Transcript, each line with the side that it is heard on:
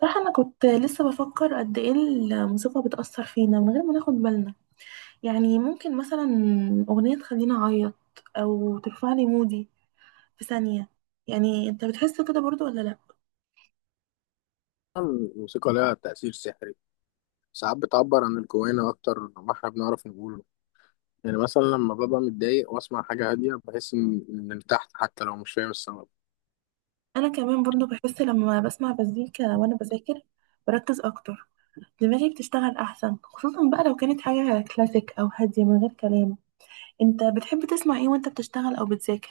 right: صراحة أنا كنت لسه بفكر قد إيه الموسيقى بتأثر فينا من غير ما ناخد بالنا. يعني ممكن مثلا أغنية تخليني أعيط أو ترفع لي مودي في ثانية. يعني أنت بتحس كده برضو ولا لأ؟
left: الموسيقى لها تأثير سحري. ساعات بتعبر عن الجوانا أكتر ما احنا بنعرف نقوله. يعني مثلا لما ببقى متضايق وأسمع حاجة هادية بحس إني ارتحت حتى لو مش فاهم السبب.
right: أنا كمان برضو بحس لما بسمع مزيكا وأنا بذاكر، بركز أكتر، دماغي بتشتغل أحسن، خصوصا بقى لو كانت حاجة كلاسيك أو هادية من غير كلام. أنت بتحب تسمع إيه وأنت بتشتغل أو بتذاكر؟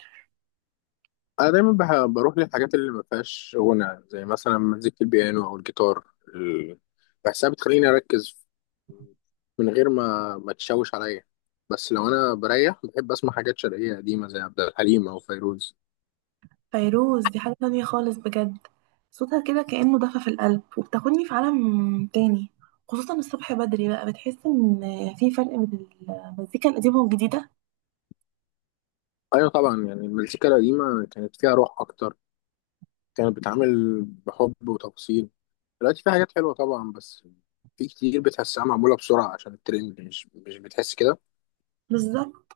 left: أنا دايما بروح للحاجات اللي ما فيهاش غنى، زي مثلا مزيكة البيانو أو الجيتار. ال- بحسها بتخليني أركز من غير ما تشوش عليا. بس لو أنا بريح بحب أسمع حاجات شرقية قديمة زي عبد الحليم أو فيروز.
right: فيروز دي حاجة تانية خالص بجد. صوتها كده كأنه دفى في القلب وبتاخدني في عالم تاني، خصوصا الصبح بدري بقى. بتحس ان في فرق بين المزيكا القديمة والجديدة.
left: أيوة طبعا، يعني المزيكا القديمة كانت فيها روح أكتر، كانت بتعامل بحب وتفاصيل. دلوقتي في حاجات حلوة طبعا، بس في كتير بتحسها معمولة بسرعة عشان الترند، مش بتحس كده؟
right: بالظبط.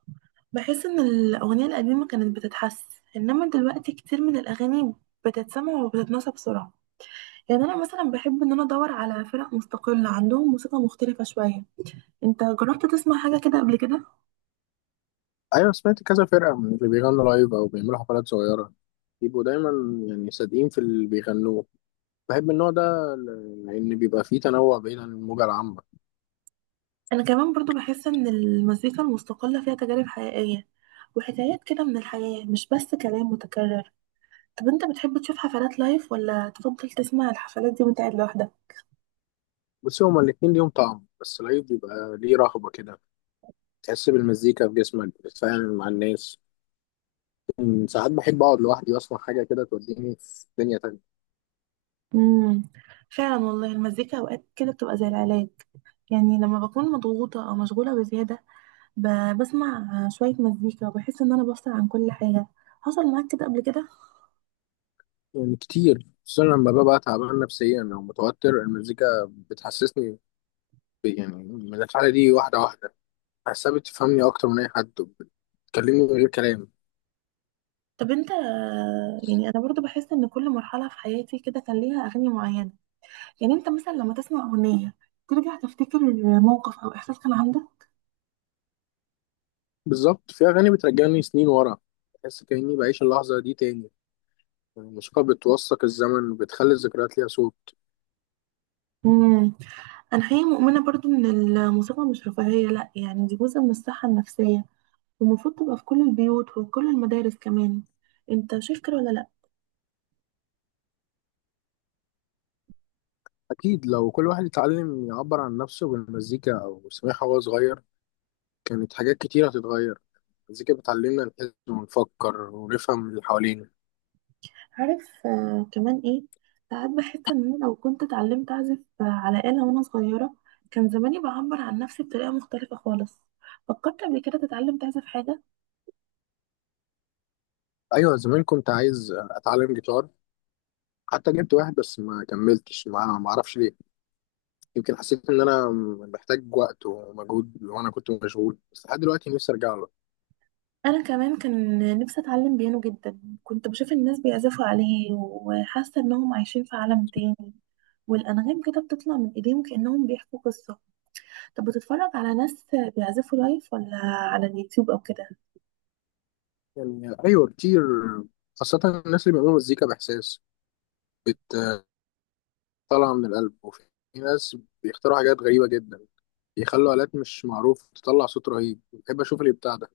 right: بحس ان الأغنية القديمة كانت بتتحس، انما دلوقتي كتير من الأغاني بتتسمع وبتتنسى بسرعة. يعني انا مثلا بحب ان انا ادور على فرق مستقلة عندهم موسيقى مختلفة شوية. انت جربت تسمع حاجة كده قبل كده؟
left: أيوة سمعت كذا فرقة من اللي بيغنوا لايف أو بيعملوا حفلات صغيرة. بيبقوا دايما يعني صادقين في اللي بيغنوه. بحب النوع ده لأن بيبقى فيه تنوع بعيد عن الموجة العامة.
right: انا كمان برضو بحس ان المزيكا المستقلة فيها تجارب حقيقية وحكايات كده من الحياة، مش بس كلام متكرر. طب انت بتحب تشوف حفلات لايف ولا تفضل تسمع الحفلات دي وانت قاعد لوحدك؟
left: بس هما الاتنين ليهم طعم، بس لايف بيبقى ليه رهبة كده، تحس بالمزيكا في جسمك، بتتفاعل مع الناس. ساعات بحب أقعد لوحدي وأسمع حاجة كده توديني في دنيا تانية.
right: امم فعلا والله المزيكا اوقات كده بتبقى زي العلاج. يعني لما بكون مضغوطة او مشغولة بزيادة، بسمع شوية مزيكا وبحس ان انا بفصل عن كل حاجة. حصل معاك كده قبل كده؟
left: يعني كتير، خصوصا لما ببقى تعبان نفسيا او متوتر، المزيكا بتحسسني يعني من الحاله دي واحده واحده. بحسها بتفهمني اكتر من اي حد، بتكلمني من غير كلام.
right: طب انت، يعني انا برضو بحس ان كل مرحلة في حياتي كده كان ليها اغاني معينة. يعني انت مثلا لما تسمع اغنيه ترجع تفتكر موقف او احساس كان عندك؟
left: بالظبط، في اغاني بترجعني سنين ورا، بحس كاني بعيش اللحظه دي تاني. الموسيقى بتوثق الزمن وبتخلي الذكريات ليها صوت.
right: امم انا حقيقه مؤمنه برضو ان الموسيقى مش رفاهيه، لا، يعني دي جزء من الصحه النفسيه، والمفروض تبقى في كل البيوت وفي كل المدارس كمان. انت شايف كده ولا لا؟
left: اكيد، لو كل واحد اتعلم يعبر عن نفسه بالمزيكا او سمعها وهو صغير، كانت حاجات كتير هتتغير. المزيكا بتعلمنا نحس ونفكر ونفهم اللي حوالينا.
right: عارف كمان ايه؟ ساعات بحس ان انا لو كنت اتعلمت اعزف على آلة وانا صغيره، كان زماني بعبر عن نفسي بطريقه مختلفه خالص. فكرت قبل كده تتعلم تعزف حاجه؟
left: ايوه، زمان كنت عايز اتعلم جيتار، حتى جبت واحد بس ما كملتش معاه، ما اعرفش ليه. يمكن حسيت ان انا محتاج وقت ومجهود وانا كنت مشغول، بس لحد دلوقتي نفسي ارجع له.
right: انا كمان كان نفسي اتعلم بيانو جدا. كنت بشوف الناس بيعزفوا عليه وحاسه انهم عايشين في عالم تاني، والانغام كده بتطلع من ايديهم كانهم بيحكوا قصه. طب بتتفرج على ناس بيعزفوا لايف ولا على اليوتيوب او كده؟
left: يعني ايوه كتير، خاصة الناس اللي بيعملوا مزيكا باحساس بتطلع من القلب. وفي ناس بيختاروا حاجات غريبة جدا، بيخلوا آلات مش معروف تطلع صوت رهيب. بحب اشوف اللي بتاع ده.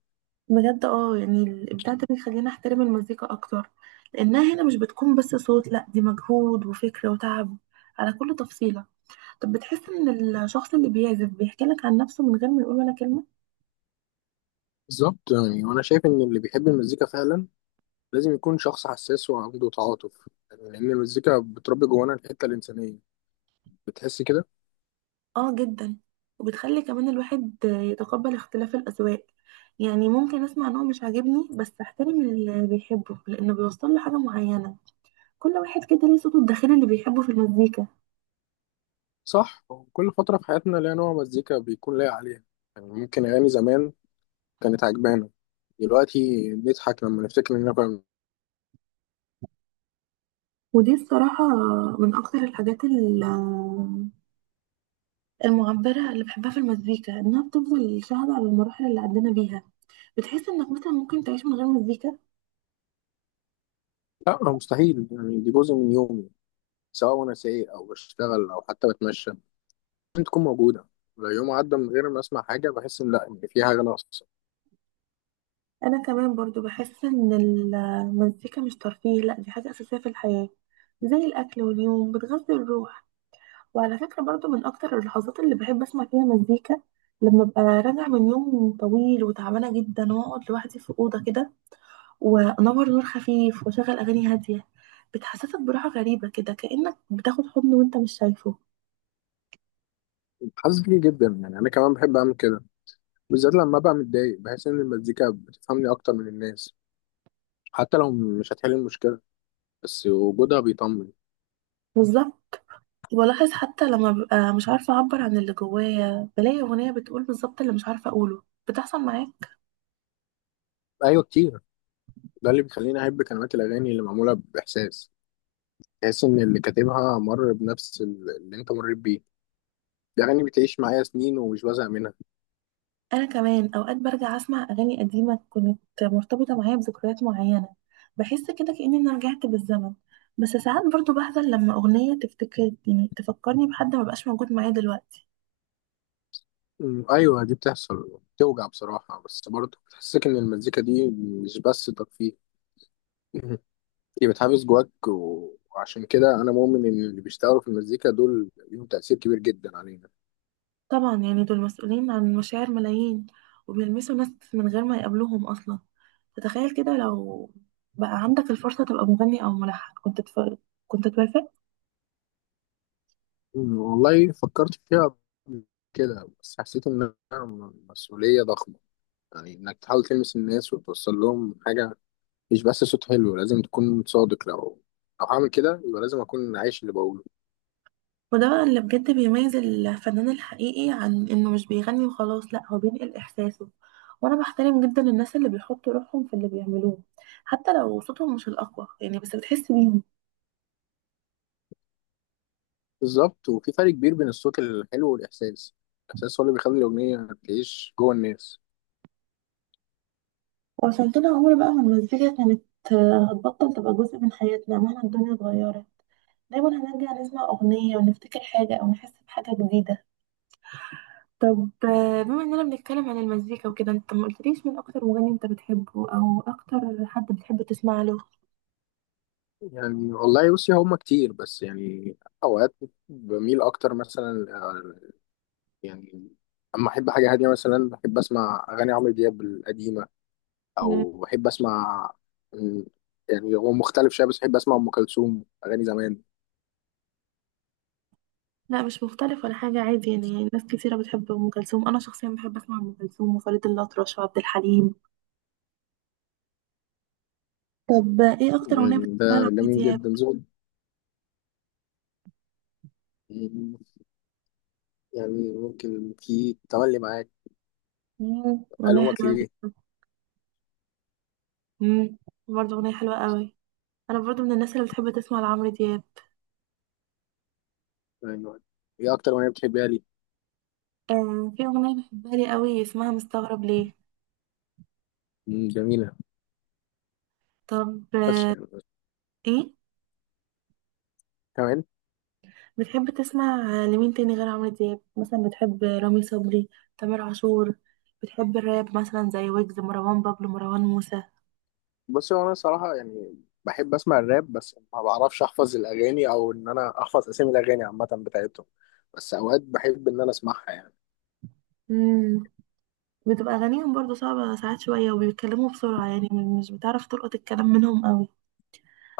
right: بجد يعني الابداع ده بيخلينا احترم المزيكا اكتر، لانها هنا مش بتكون بس صوت، لا دي مجهود وفكر وتعب على كل تفصيله. طب بتحس ان الشخص اللي بيعزف بيحكي لك عن نفسه من غير ما يقول ولا كلمه؟
left: بالظبط، يعني وانا شايف ان اللي بيحب المزيكا فعلا لازم يكون شخص حساس وعنده تعاطف، يعني لان المزيكا بتربي جوانا الحتة الإنسانية، بتحس كده.
right: اه جدا. وبتخلي كمان الواحد يتقبل اختلاف الأذواق. يعني ممكن اسمع نوع مش عاجبني بس احترم اللي بيحبه لانه بيوصل له حاجة معينة. كل واحد كده ليه صوته الداخلي اللي بيحبه في المزيكا.
left: صح، كل فترة في حياتنا ليها نوع مزيكا بيكون لايق عليها. يعني ممكن أغاني زمان كانت عجبانا، دلوقتي نضحك لما نفتكر إننا كنا.
right: ودي الصراحة من اكتر الحاجات المعبرة اللي بحبها في المزيكا، انها بتفضل شاهدة على المراحل اللي عدينا بيها. بتحس انك مثلا ممكن تعيش من غير مزيكا؟
left: لا مستحيل، يعني دي جزء من يومي، سواء وأنا سايق أو بشتغل أو حتى بتمشى، لازم تكون موجودة. لو يوم عدى من غير ما أسمع حاجة بحس إن، لا، إن في حاجة ناقصة.
right: انا كمان برضو بحس ان المزيكا مش ترفيه، لا دي حاجة اساسية في الحياة زي الأكل واليوم بتغذي الروح. وعلى فكرة برضو من أكتر اللحظات اللي بحب أسمع فيها مزيكا لما أبقى راجعة من يوم طويل وتعبانة جدا وأقعد لوحدي في أوضة كده وأنور نور خفيف وأشغل أغاني هادية. بتحسسك براحة غريبة كده كأنك بتاخد حضن وأنت مش شايفه.
left: حاسس بيه جدا، يعني أنا كمان بحب أعمل كده. بالذات لما أبقى متضايق بحس إن المزيكا بتفهمني أكتر من الناس، حتى لو مش هتحل المشكلة، بس وجودها بيطمن.
right: بالظبط. ولاحظ حتى لما ببقى مش عارفة أعبر عن اللي جوايا بلاقي أغنية بتقول بالظبط اللي مش عارفة أقوله. بتحصل معايا؟
left: أيوة كتير، ده اللي بيخليني احب كلمات الاغاني اللي معموله باحساس. تحس ان اللي كاتبها مر بنفس اللي انت مريت بيه. الاغاني بتعيش معايا سنين ومش بزهق منها.
right: انا كمان اوقات برجع اسمع اغاني قديمه كانت مرتبطه معايا بذكريات معينه، بحس كده كاني انا رجعت بالزمن. بس ساعات برضو بحزن لما اغنيه تفتكر، يعني تفكرني بحد ما بقاش موجود معايا دلوقتي.
left: ايوه دي بتحصل، بتوجع بصراحه، بس برضه بتحسك ان المزيكا دي مش بس ترفيه. أمم، دي بتحبس جواك وعشان كده انا مؤمن ان اللي بيشتغلوا في المزيكا دول ليهم تاثير كبير جدا علينا.
right: طبعا يعني دول مسؤولين عن مشاعر ملايين وبيلمسوا ناس من غير ما يقابلوهم اصلا. فتخيل كده لو بقى عندك الفرصه تبقى مغني او ملحن، كنت توافق؟
left: والله فكرت فيها قبل كده، بس حسيت انها مسؤوليه ضخمه. يعني انك تحاول تلمس الناس وتوصل لهم حاجه، مش بس صوت حلو، لازم تكون صادق. لو هعمل كده يبقى لازم اكون عايش اللي بقوله.
right: وده بقى اللي بجد بيميز الفنان الحقيقي، عن انه مش بيغني وخلاص، لا هو بينقل احساسه. وانا بحترم جدا الناس اللي بيحطوا روحهم في اللي بيعملوه حتى لو صوتهم مش الاقوى، يعني بس بتحس بيهم.
left: بالظبط، وفي فرق كبير بين الصوت الحلو والاحساس. الاحساس هو اللي بيخلي الاغنيه تعيش جوه الناس.
right: وعشان كده عمر بقى ما المزيكا كانت هتبطل تبقى جزء من حياتنا مهما الدنيا اتغيرت. دايما هنرجع نسمع اغنية ونفتكر حاجة او نحس بحاجة جديدة. طب بما اننا بنتكلم عن المزيكا وكده، انت ما قلتليش مين اكتر مغني انت بتحبه او اكتر حد بتحب تسمع له؟
left: يعني والله بصي، هما كتير بس يعني اوقات بميل اكتر مثلا يعني اما احب حاجه هاديه مثلا بحب اسمع اغاني عمرو دياب القديمه، او بحب اسمع، م، يعني هو مختلف شويه، بس بحب اسمع ام كلثوم اغاني زمان.
right: لا مش مختلف ولا حاجة، عادي، يعني ناس كتيرة بتحب أم كلثوم. أنا شخصيا بحب أسمع أم كلثوم وفريد الأطرش وعبد الحليم. طب إيه أكتر أغنية
left: يعني ده
right: بتحبها لعمرو
left: جميل
right: دياب؟
left: جدا، ذوق. يعني ممكن في تملي معاك.
right: أغنية
left: ألومك
right: حلوة
left: ليه.
right: جدا. مم، برضه أغنية حلوة قوي. أنا برضه من الناس اللي بتحب تسمع لعمرو دياب.
left: يعني هي أكتر أغنية بتحبها لي.
right: آه في أغنية بحبها لي قوي اسمها مستغرب ليه.
left: مم، جميلة.
right: طب
left: بس يعني
right: إيه
left: كمان.
right: بتحب تسمع لمين تاني غير عمرو دياب؟ مثلا بتحب رامي صبري؟ تامر عاشور؟ بتحب الراب مثلا زي ويجز، مروان بابلو، مروان موسى؟
left: بص، هو أنا صراحة يعني بحب أسمع الراب، بس ما بعرفش أحفظ الأغاني، أو إن أنا أحفظ أسامي الأغاني عامة بتاعتهم. بس أوقات بحب إن أنا أسمعها يعني.
right: مم، بتبقى أغانيهم برضو صعبة ساعات شوية وبيتكلموا بسرعة، يعني مش بتعرف تلقط الكلام منهم قوي.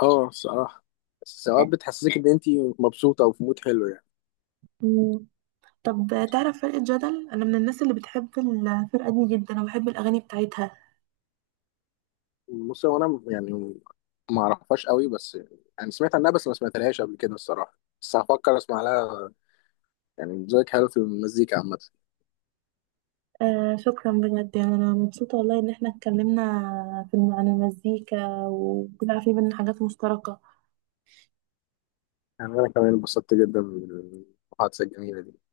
left: أه الصراحة، بس أوقات بتحسسك إن أنت مبسوطة وفي مود حلو يعني.
right: مم. طب تعرف فرقة جدل؟ أنا من الناس اللي بتحب الفرقة دي جدا وبحب الأغاني بتاعتها.
left: بص، هو أنا يعني ما أعرفهاش قوي، بس يعني سمعت عنها، بس ما سمعتلهاش قبل كده الصراحة، بس هفكر أسمع لها. يعني ذوقك حلو في المزيكا عامة.
right: آه شكرا بجد، يعني أنا مبسوطة والله إن احنا اتكلمنا في عن المزيكا وطلع في بينا حاجات مشتركة.
left: يعني أنا كمان انبسطت جدا بالمحادثة الجميلة دي.